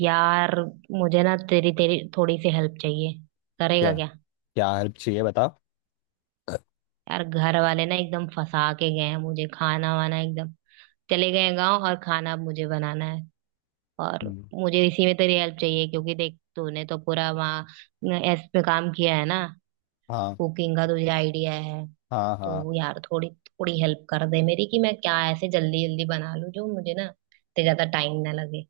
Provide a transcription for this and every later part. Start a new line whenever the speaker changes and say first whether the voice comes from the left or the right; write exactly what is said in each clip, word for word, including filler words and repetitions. right: यार, मुझे ना तेरी तेरी थोड़ी सी हेल्प चाहिए।
left: क्या
right: करेगा क्या?
left: क्या हेल्प चाहिए बता।
right: यार, घर वाले ना एकदम फंसा के गए हैं मुझे। खाना वाना एकदम, चले गए गांव और खाना अब मुझे बनाना है। और
left: हम्म,
right: मुझे इसी में तेरी हेल्प चाहिए, क्योंकि देख तूने तो पूरा वहाँ एस पे काम किया है ना।
left: हाँ
right: कुकिंग का तुझे आइडिया है।
left: हाँ
right: तो
left: हाँ।
right: यार थोड़ी थोड़ी हेल्प कर दे मेरी, कि मैं क्या ऐसे जल्दी जल्दी बना लूं जो मुझे ना इतने ज्यादा टाइम ना लगे।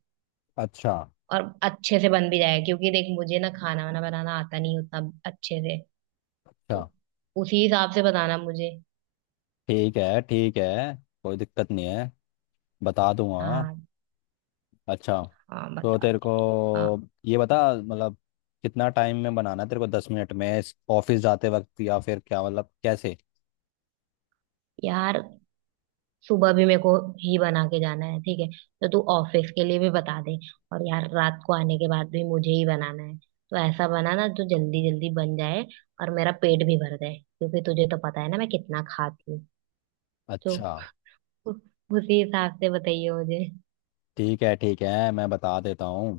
left: अच्छा
right: और अच्छे से बन भी जाए, क्योंकि देख मुझे ना खाना वाना बनाना आता नहीं उतना अच्छे से।
left: अच्छा।
right: उसी हिसाब से बताना मुझे।
left: ठीक है ठीक है। कोई दिक्कत नहीं है। बता दूंगा।
right: हाँ।
left: अच्छा।
right: हाँ
left: तो
right: बता
left: तेरे
right: दे।
left: को
right: हाँ
left: ये बता मतलब कितना टाइम में बनाना है तेरे को, दस मिनट में ऑफिस जाते वक्त या फिर क्या मतलब कैसे?
right: यार, सुबह भी मेरे को ही बना के जाना है। ठीक है, तो तू ऑफिस के लिए भी बता दे। और यार रात को आने के बाद भी मुझे ही बनाना है। तो ऐसा बनाना जो जल्दी जल्दी बन जाए और मेरा पेट भी भर जाए, क्योंकि तुझे तो पता है ना मैं कितना खाती हूँ। तो
left: अच्छा
right: उ- उसी हिसाब से बताइए मुझे।
left: ठीक है ठीक है मैं बता देता हूँ।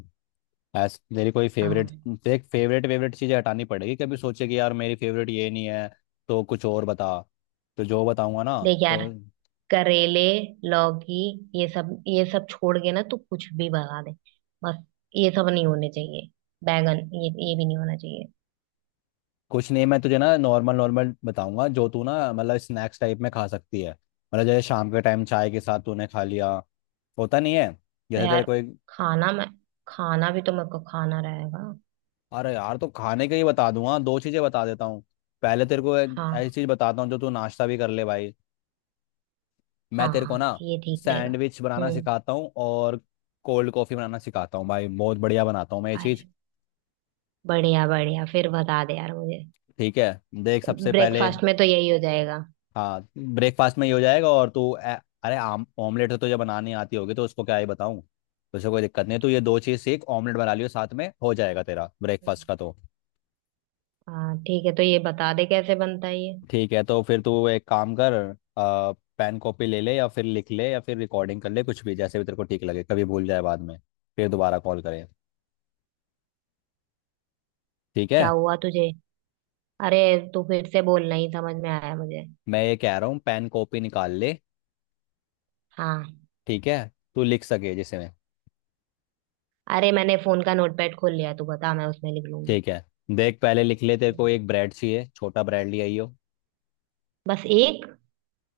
left: ऐस तेरी कोई फेवरेट
right: हाँ।
left: देख, फेवरेट फेवरेट चीजें हटानी पड़ेगी कभी सोचे कि यार मेरी फेवरेट ये नहीं है तो कुछ और बता, तो जो बताऊंगा ना
right: देख
left: तो।
right: यार, करेले, लौकी, ये सब ये सब छोड़ के ना तू कुछ भी भगा दे। बस ये सब नहीं होने चाहिए। बैगन, ये ये भी नहीं होना चाहिए।
left: कुछ नहीं मैं तुझे ना नॉर्मल नॉर्मल बताऊंगा जो तू ना मतलब स्नैक्स टाइप में खा सकती है, मतलब जैसे शाम के टाइम चाय के साथ तूने खा लिया होता नहीं है,
right: तो
left: जैसे तेरे
right: यार,
left: कोई।
right: खाना मैं खाना भी तो मेरे को खाना रहेगा।
left: अरे यार तो खाने का ही बता दूंगा, दो चीजें बता देता हूँ। पहले तेरे को ऐ- ऐसी
right: हाँ,
left: चीज बताता हूँ जो तू नाश्ता भी कर ले भाई।
right: हाँ,
left: मैं तेरे
right: हाँ,
left: को ना
right: ये ठीक रहेगा।
left: सैंडविच बनाना
right: हम्म।
left: सिखाता हूँ और कोल्ड कॉफी बनाना सिखाता हूँ भाई, बहुत बढ़िया बनाता हूँ मैं ये चीज।
right: अरे, बढ़िया बढ़िया, फिर बता दे यार मुझे।
left: ठीक है देख सबसे पहले।
right: ब्रेकफास्ट में तो यही हो जाएगा।
left: हाँ ब्रेकफास्ट में ये हो जाएगा और तू ए- अरे आम ऑमलेट तो तुझे बनानी आती होगी तो उसको क्या ही बताऊँ। तुझे कोई दिक्कत नहीं है, तू ये दो चीज सीख, ऑमलेट बना लियो साथ में, हो जाएगा तेरा ब्रेकफास्ट
right: हम्म।
left: का तो।
right: हाँ ठीक है, तो ये बता दे कैसे बनता है ये।
left: ठीक है तो फिर तू एक काम कर। आ, पेन कॉपी ले ले या फिर लिख ले या फिर रिकॉर्डिंग कर ले, कुछ भी जैसे भी तेरे को ठीक लगे, कभी भूल जाए बाद में फिर दोबारा कॉल करें। ठीक है?
right: क्या हुआ तुझे? अरे, तू फिर से बोलना ही समझ में आया मुझे।
left: मैं ये कह रहा हूँ पेन कॉपी निकाल ले।
right: हाँ।
left: ठीक है, तू लिख सके जिसमें।
right: अरे, मैंने फोन का नोटपैड खोल लिया, तू बता मैं उसमें लिख लूंगी।
left: ठीक है देख पहले लिख ले, तेरे को एक ब्रेड चाहिए, छोटा ब्रेड ले आई हो।
right: बस एक?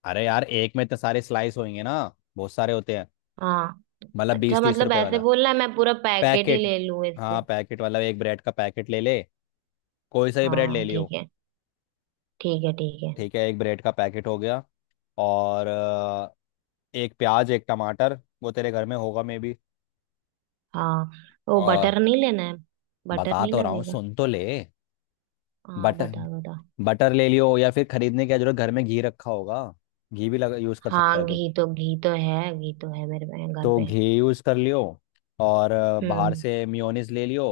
left: अरे यार एक में इतने सारे स्लाइस होंगे ना, बहुत सारे होते हैं,
right: हाँ।
left: मतलब
right: अच्छा,
left: बीस तीस
right: मतलब
left: रुपए
right: ऐसे
left: वाला
right: बोलना है मैं पूरा पैकेट ही
left: पैकेट।
right: ले लूं इससे।
left: हाँ पैकेट वाला एक ब्रेड का पैकेट ले ले, कोई सा भी ब्रेड ले
right: हाँ
left: लियो।
right: ठीक है। ठीक है ठीक है।
left: ठीक है एक ब्रेड का पैकेट हो गया। और अ, एक प्याज एक टमाटर वो तेरे घर में होगा मे बी।
right: हाँ, वो
left: और
right: बटर नहीं लेना है? बटर
left: बता
right: नहीं
left: तो रहा हूँ
right: लगेगा?
left: सुन तो ले।
right: हाँ
left: बटर,
right: बता बता।
left: बटर ले लियो या फिर खरीदने की क्या जरूरत, घर में घी रखा होगा, घी भी लगा यूज़ कर सकता है
right: हाँ
left: तो।
right: घी तो, घी तो है, घी तो है मेरे पे- घर
left: तो
right: पे।
left: घी यूज़ कर लियो। और अ, बाहर
right: हम्म।
left: से मियोनीज ले लियो,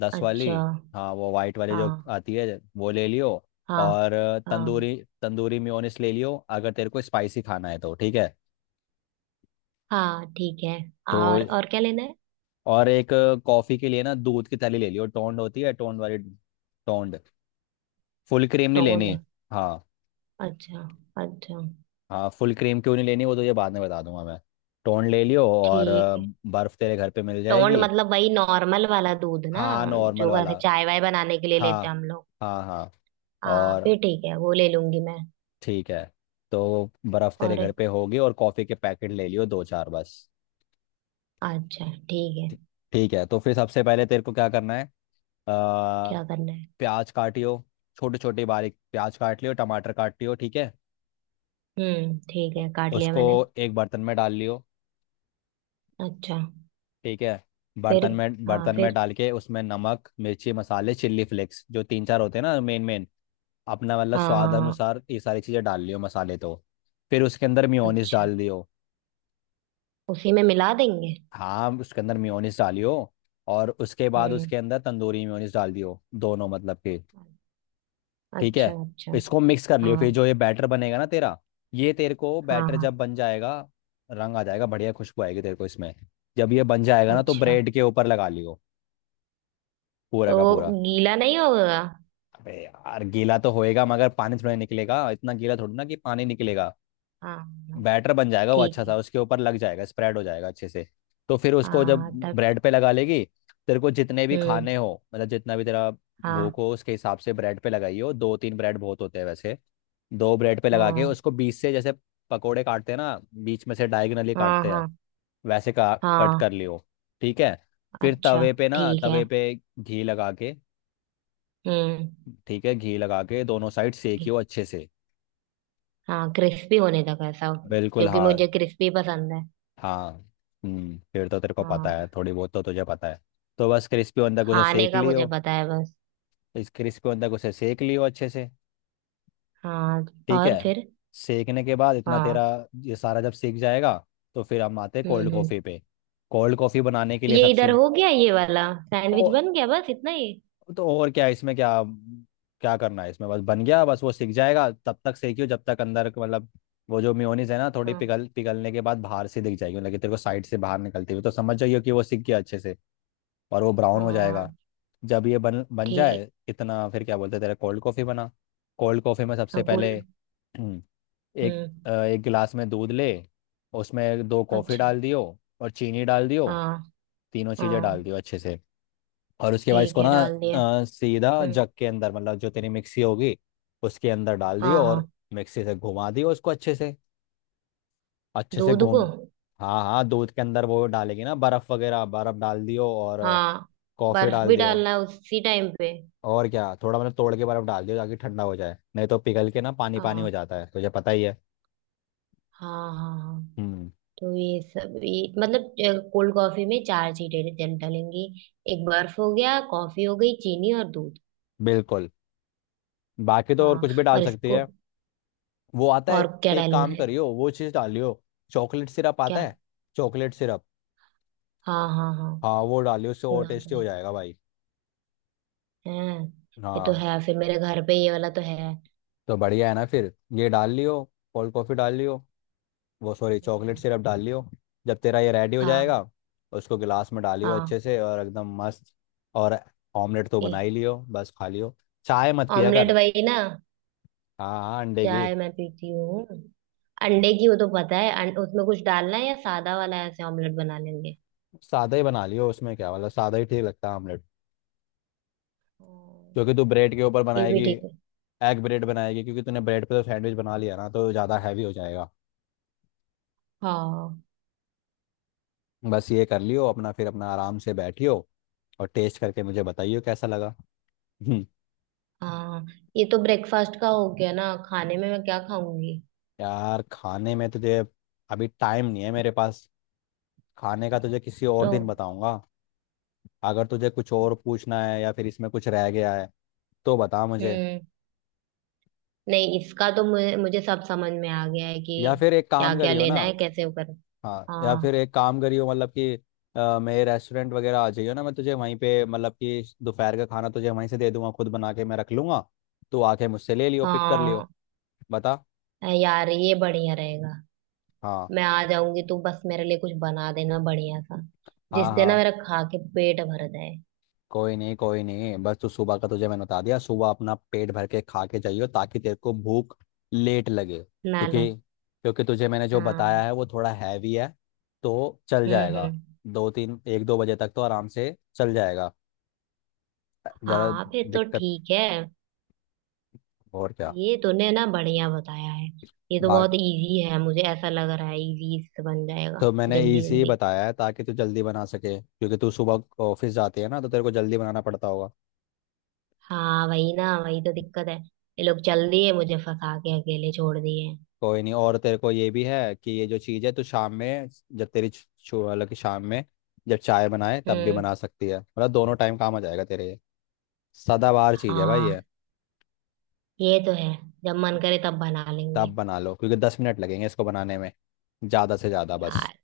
left: दस वाली।
right: अच्छा।
left: हाँ वो वाइट वाली जो
right: हाँ।
left: आती है वो ले लियो।
right: हाँ।
left: और अ,
right: हाँ।
left: तंदूरी, तंदूरी मेयोनेज़ ले लियो अगर तेरे को स्पाइसी खाना है तो। ठीक है
right: हाँ ठीक है।
left: तो,
right: और और क्या लेना है?
left: और एक कॉफ़ी के लिए ना दूध की थैली ले लियो, टोंड होती है टोंड वाली, टोंड, फुल क्रीम नहीं
right: टोंड।
left: लेनी। हाँ
right: अच्छा। अच्छा।
left: हाँ फुल क्रीम क्यों नहीं लेनी वो तो ये बाद में बता दूंगा मैं। टोन ले लियो और अ,
right: ठीक है।
left: बर्फ तेरे घर पे मिल
right: टोंड
left: जाएगी।
right: मतलब वही नॉर्मल वाला दूध ना,
left: हाँ नॉर्मल
right: जो ऐसे
left: वाला।
right: चाय वाय बनाने के लिए लेते
left: हाँ
right: हैं हम लोग।
left: हाँ हाँ।
right: हाँ,
left: और
right: फिर ठीक है, वो ले लूंगी मैं।
left: ठीक है, तो बर्फ तेरे
right: और?
left: घर पे होगी और कॉफ़ी के पैकेट ले लियो दो चार बस।
right: अच्छा। ठीक है।
left: ठी- ठीक है, तो फिर सबसे पहले तेरे को क्या करना है। अ,
right: क्या करना है?
left: प्याज काटियो, छोटे छोटे बारीक प्याज काट लियो, टमाटर काट लियो। ठीक है
right: हम्म ठीक है, काट लिया
left: उसको
right: मैंने।
left: एक बर्तन में डाल लियो।
right: अच्छा।
left: ठीक है,
right: फिर?
left: बर्तन में
right: हाँ
left: बर्तन में
right: फिर?
left: डाल के उसमें नमक मिर्ची मसाले चिल्ली फ्लेक्स जो तीन चार होते हैं ना मेन मेन, अपना मतलब स्वाद
right: हाँ।
left: अनुसार ये सारी चीज़ें डाल लियो मसाले तो। फिर उसके अंदर मियोनीस
right: अच्छा,
left: डाल दियो,
right: उसी में मिला देंगे।
left: हाँ उसके अंदर मियोनीस डालियो और उसके बाद
right: हम्म।
left: उसके अंदर तंदूरी मियोनीस डाल दियो, दोनों मतलब के। ठीक है,
right: अच्छा अच्छा।
left: इसको मिक्स कर लियो फिर
right: हाँ।
left: जो ये बैटर बनेगा ना तेरा, ये तेरे को
right: हाँ।
left: बैटर
right: हाँ।
left: जब बन जाएगा रंग आ जाएगा, बढ़िया खुशबू आएगी तेरे को इसमें। जब ये बन जाएगा ना तो
right: अच्छा।
left: ब्रेड के ऊपर लगा लियो, पूरा
right: तो
left: का पूरा।
right: गीला नहीं होगा?
left: अबे यार गीला तो होएगा मगर पानी थोड़ा निकलेगा, इतना गीला थोड़ी ना कि पानी निकलेगा।
right: हाँ। हाँ,
left: बैटर बन जाएगा वो
right: ठीक
left: अच्छा सा,
right: है।
left: उसके ऊपर लग जाएगा स्प्रेड हो जाएगा अच्छे से। तो फिर उसको जब
right: हाँ तब?
left: ब्रेड पे लगा लेगी, तेरे को जितने भी
right: हम्म।
left: खाने हो मतलब जितना भी तेरा भूख
right: हाँ।
left: हो उसके हिसाब से ब्रेड पे लगाई हो, दो तीन ब्रेड बहुत होते हैं वैसे। दो ब्रेड पे लगा के
right: हाँ।
left: उसको बीच से जैसे पकोड़े काटते हैं ना बीच में से डायगनली
right: हाँ।
left: काटते हैं,
right: हाँ।
left: वैसे का कट
right: हाँ।
left: कर लियो। ठीक है फिर
right: अच्छा।
left: तवे पे ना,
right: ठीक है।
left: तवे पे घी लगा के,
right: हम्म।
left: ठीक है घी लगा के दोनों साइड सेकियो अच्छे से।
right: हाँ क्रिस्पी होने तक है सब,
left: बिल्कुल
right: क्योंकि
left: हाँ।
right: मुझे क्रिस्पी पसंद है।
left: हाँ। हम्म, फिर तो तेरे को पता
right: हाँ,
left: है, थोड़ी बहुत तो तुझे पता है तो बस क्रिस्पी बंदा को उसे
right: खाने
left: सेक
right: का
left: लियो।
right: मुझे पता है बस।
left: इस क्रिस्पी बंदा को उसे सेक लियो अच्छे से।
right: हाँ।
left: ठीक है।
right: और फिर?
left: सेकने के बाद इतना तेरा,
right: हाँ।
left: ये सारा जब सेक जाएगा तो फिर हम आते हैं
right: हम्म
left: कोल्ड
right: हम्म।
left: कॉफ़ी पे। कोल्ड कॉफ़ी बनाने के लिए
right: ये इधर
left: सबसे।
right: हो गया, ये वाला
left: ओ
right: सैंडविच बन गया, बस इतना ही?
left: तो, और क्या इसमें, क्या क्या करना है इसमें, बस बन गया बस वो सिक जाएगा, तब तक सेकियो जब तक अंदर का मतलब, वो जो मेयोनीज है ना थोड़ी
right: हाँ।
left: पिघल पिघलने के बाद बाहर से दिख जाएगी मतलब कि तेरे को साइड से बाहर निकलती हुई, तो समझ जाइयो कि वो सिक गया अच्छे से और वो ब्राउन हो
right: हाँ
left: जाएगा। जब ये बन बन
right: ठीक।
left: जाए इतना फिर क्या बोलते हैं तेरा, कोल्ड कॉफ़ी बना। कोल्ड कॉफ़ी में
right: हाँ
left: सबसे
right: गोल।
left: पहले हम्म, एक
right: हम्म।
left: अ, एक गिलास में दूध ले, उसमें दो कॉफ़ी
right: अच्छा।
left: डाल दियो और चीनी डाल दियो,
right: हाँ।
left: तीनों चीज़ें डाल
right: हाँ
left: दियो अच्छे से। और उसके बाद
right: ठीक
left: इसको
right: है,
left: ना
right: डाल दिया।
left: अ, सीधा
right: हम्म।
left: जग के अंदर मतलब जो तेरी मिक्सी होगी उसके अंदर डाल दियो
right: हाँ। हाँ
left: और मिक्सी से घुमा दियो उसको अच्छे से, अच्छे से
right: दूध
left: घूम।
right: को?
left: हाँ हाँ दूध के अंदर वो डालेगी ना, बर्फ वगैरह बर्फ डाल दियो और
right: हाँ।
left: कॉफी
right: बर्फ
left: डाल
right: भी
left: दियो।
right: डालना है उसी टाइम पे?
left: और क्या, थोड़ा मतलब तोड़ के बर्फ डाल दियो ताकि ठंडा हो जाए, नहीं तो पिघल के ना पानी पानी हो
right: हाँ।
left: जाता है तुझे पता ही है।
right: हाँ। हाँ। हाँ।
left: हम्म।
right: तो ये सब, ये मतलब कोल्ड कॉफी में चार चीजें डल- डलेंगी। एक बर्फ हो गया, कॉफी हो गई, चीनी और दूध।
left: बिल्कुल, बाकी तो और
right: हाँ।
left: कुछ भी डाल
right: और
left: सकती
right: इसको?
left: है। वो आता है,
right: और क्या
left: एक
right: डालना
left: काम
right: है?
left: करियो वो चीज़ डालियो, चॉकलेट सिरप आता
right: क्या?
left: है। Chocolate syrup.
right: हाँ हाँ हाँ,
left: हाँ वो डालियो, उससे और
right: सुना तो
left: टेस्टी हो
right: है।
left: जाएगा भाई।
right: हैं? ये तो
left: हाँ
right: है फिर मेरे घर पे, ये वाला तो है।
left: तो बढ़िया है ना फिर। ये डाल लियो, कोल्ड कॉफ़ी डाल लियो, वो सॉरी चॉकलेट
right: हाँ।
left: सिरप डाल लियो। जब तेरा ये रेडी हो
right: हाँ।
left: जाएगा उसको गिलास में डालियो
right: हाँ।
left: अच्छे से और एकदम मस्त। और ऑमलेट तो
right: ये?
left: बना ही लियो बस खा लियो, चाय मत पिया
right: ऑमलेट
left: कर।
right: वही ना?
left: हाँ हाँ अंडे की।
right: चाय मैं पीती हूँ। अंडे की वो तो पता है। अं, उसमें कुछ डालना है या सादा वाला ऐसे ऑमलेट बना लेंगे?
left: सादा ही बना लियो उसमें क्या मतलब, सादा ही ठीक लगता है ऑमलेट,
right: हाँ,
left: क्योंकि तू ब्रेड के ऊपर
right: ये भी
left: बनाएगी,
right: ठीक है।
left: एग ब्रेड बनाएगी, क्योंकि तूने ब्रेड पे तो सैंडविच बना लिया ना तो ज़्यादा हैवी हो जाएगा।
right: हाँ।
left: बस ये कर लियो अपना, फिर अपना आराम से बैठियो और टेस्ट करके मुझे बताइयो कैसा लगा।
right: हाँ। ये तो ब्रेकफास्ट का हो गया ना, खाने में मैं क्या खाऊंगी?
left: यार खाने में तुझे अभी टाइम नहीं है मेरे पास, खाने का तुझे किसी और
right: तो?
left: दिन बताऊंगा। अगर तुझे कुछ और पूछना है या फिर इसमें कुछ रह गया है तो बता मुझे,
right: हम्म। नहीं, इसका तो मुझे, मुझे सब समझ में आ गया है
left: या
right: कि
left: फिर एक
right: क्या
left: काम
right: क्या
left: करियो
right: लेना
left: ना।
right: है, कैसे वो कर।
left: हाँ या
right: हाँ।
left: फिर एक काम करियो, मतलब कि अ, मेरे रेस्टोरेंट वगैरह आ जाइयो ना, मैं तुझे वहीं पे मतलब कि दोपहर का खाना तुझे वहीं से दे दूंगा, खुद बना के मैं रख लूंगा, तू आके मुझसे ले लियो पिक कर लियो।
right: हाँ।
left: बता।
right: अ, यार ये बढ़िया रहेगा।
left: हाँ
right: मैं आ जाऊंगी, तू बस मेरे लिए कुछ बना देना बढ़िया सा,
left: हाँ
right: जिससे ना
left: हाँ।
right: मेरा खा के पेट भर जाए।
left: कोई नहीं कोई नहीं, बस तू सुबह का तुझे मैंने बता दिया, सुबह अपना पेट भर के खा के जाइयो ताकि तेरे को भूख लेट लगे,
right: ना
left: क्योंकि,
right: लग।
left: क्योंकि तुझे मैंने जो बताया
right: हाँ।
left: है वो थोड़ा हैवी है तो चल
right: हम्म
left: जाएगा,
right: हम्म।
left: दो तीन, एक दो बजे तक तो आराम से चल जाएगा, ज़्यादा
right: हाँ फिर तो
left: दिक्कत।
right: ठीक है।
left: और क्या।
right: ये तूने ना बढ़िया बताया है। ये तो
left: बाकी
right: बहुत इजी है, मुझे ऐसा लग रहा है, इजी इससे बन जाएगा।
left: तो मैंने
right: जल्दी
left: इजी
right: जल्दी।
left: बताया है ताकि तू जल्दी बना सके, क्योंकि तू सुबह ऑफिस जाती है ना तो तेरे को जल्दी बनाना पड़ता होगा।
right: हाँ वही ना, वही तो दिक्कत है। ये लोग चल दिए मुझे फंसा के, अकेले छोड़ दिए।
left: कोई नहीं, और तेरे को ये भी है कि ये जो चीज़ है तो शाम में जब तेरी छु- छु- मतलब कि शाम में जब चाय बनाए तब भी
right: हम्म।
left: बना सकती है, मतलब दोनों टाइम काम आ जाएगा तेरे ये, सदाबहार चीज़ है भाई ये।
right: हाँ, ये तो है। जब मन करे तब बना
left: तब
right: लेंगे।
left: बना लो क्योंकि दस मिनट लगेंगे इसको बनाने में, ज़्यादा से ज़्यादा बस।
right: यार,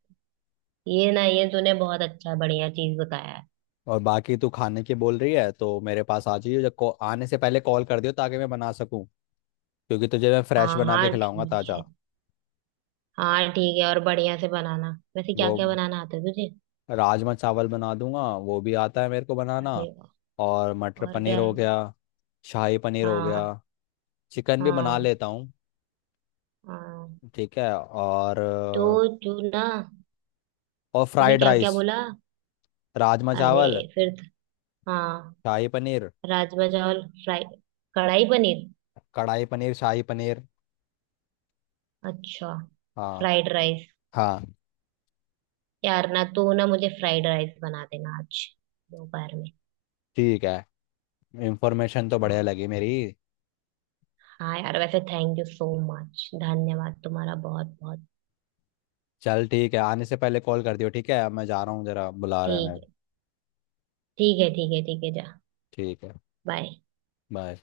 right: ये ना ये तूने बहुत अच्छा बढ़िया चीज बताया है।
left: और बाकी तू खाने की बोल रही है तो मेरे पास आ जाइयो, जब कॉ- आने से पहले कॉल कर दियो ताकि मैं बना सकूँ, क्योंकि तुझे मैं फ्रेश
right: हाँ
left: बना के
right: हाँ
left: खिलाऊंगा
right: ठीक है।
left: ताज़ा।
right: हाँ ठीक है, और बढ़िया से बनाना। वैसे क्या
left: वो
right: क्या बनाना आता है तुझे?
left: राजमा चावल बना दूंगा वो भी आता है मेरे को बनाना।
right: अरे वाह।
left: और मटर
right: और
left: पनीर
right: क्या
left: हो
right: है?
left: गया, शाही पनीर हो गया।
right: हाँ।
left: चिकन भी बना
right: हाँ।
left: लेता हूँ।
right: हाँ।
left: ठीक है और
right: तो तू ना।
left: और
right: तूने
left: फ्राइड
right: क्या क्या
left: राइस।
right: बोला?
left: राजमा चावल,
right: अरे, फिर त- हाँ।
left: शाही पनीर,
right: राजमा चावल फ्राई, कढ़ाई पनीर।
left: कढ़ाई पनीर, शाही पनीर।
right: अच्छा।
left: हाँ।
right: Fried rice.
left: हाँ।
right: यार ना, तो ना मुझे फ्राइड राइस बना देना आज, दोपहर में।
left: ठीक है, इंफॉर्मेशन तो बढ़िया
right: हाँ।
left: लगी मेरी।
right: हाँ यार, वैसे थैंक यू सो मच, धन्यवाद तुम्हारा बहुत बहुत।
left: चल ठीक है, आने से पहले कॉल कर दियो, ठीक है अब मैं जा रहा हूँ, जरा बुला रहे हैं
right: ठीक
left: मेरे।
right: है ठीक है। ठीक है ठीक है, जा।
left: ठीक है।
right: बाय।
left: बाय।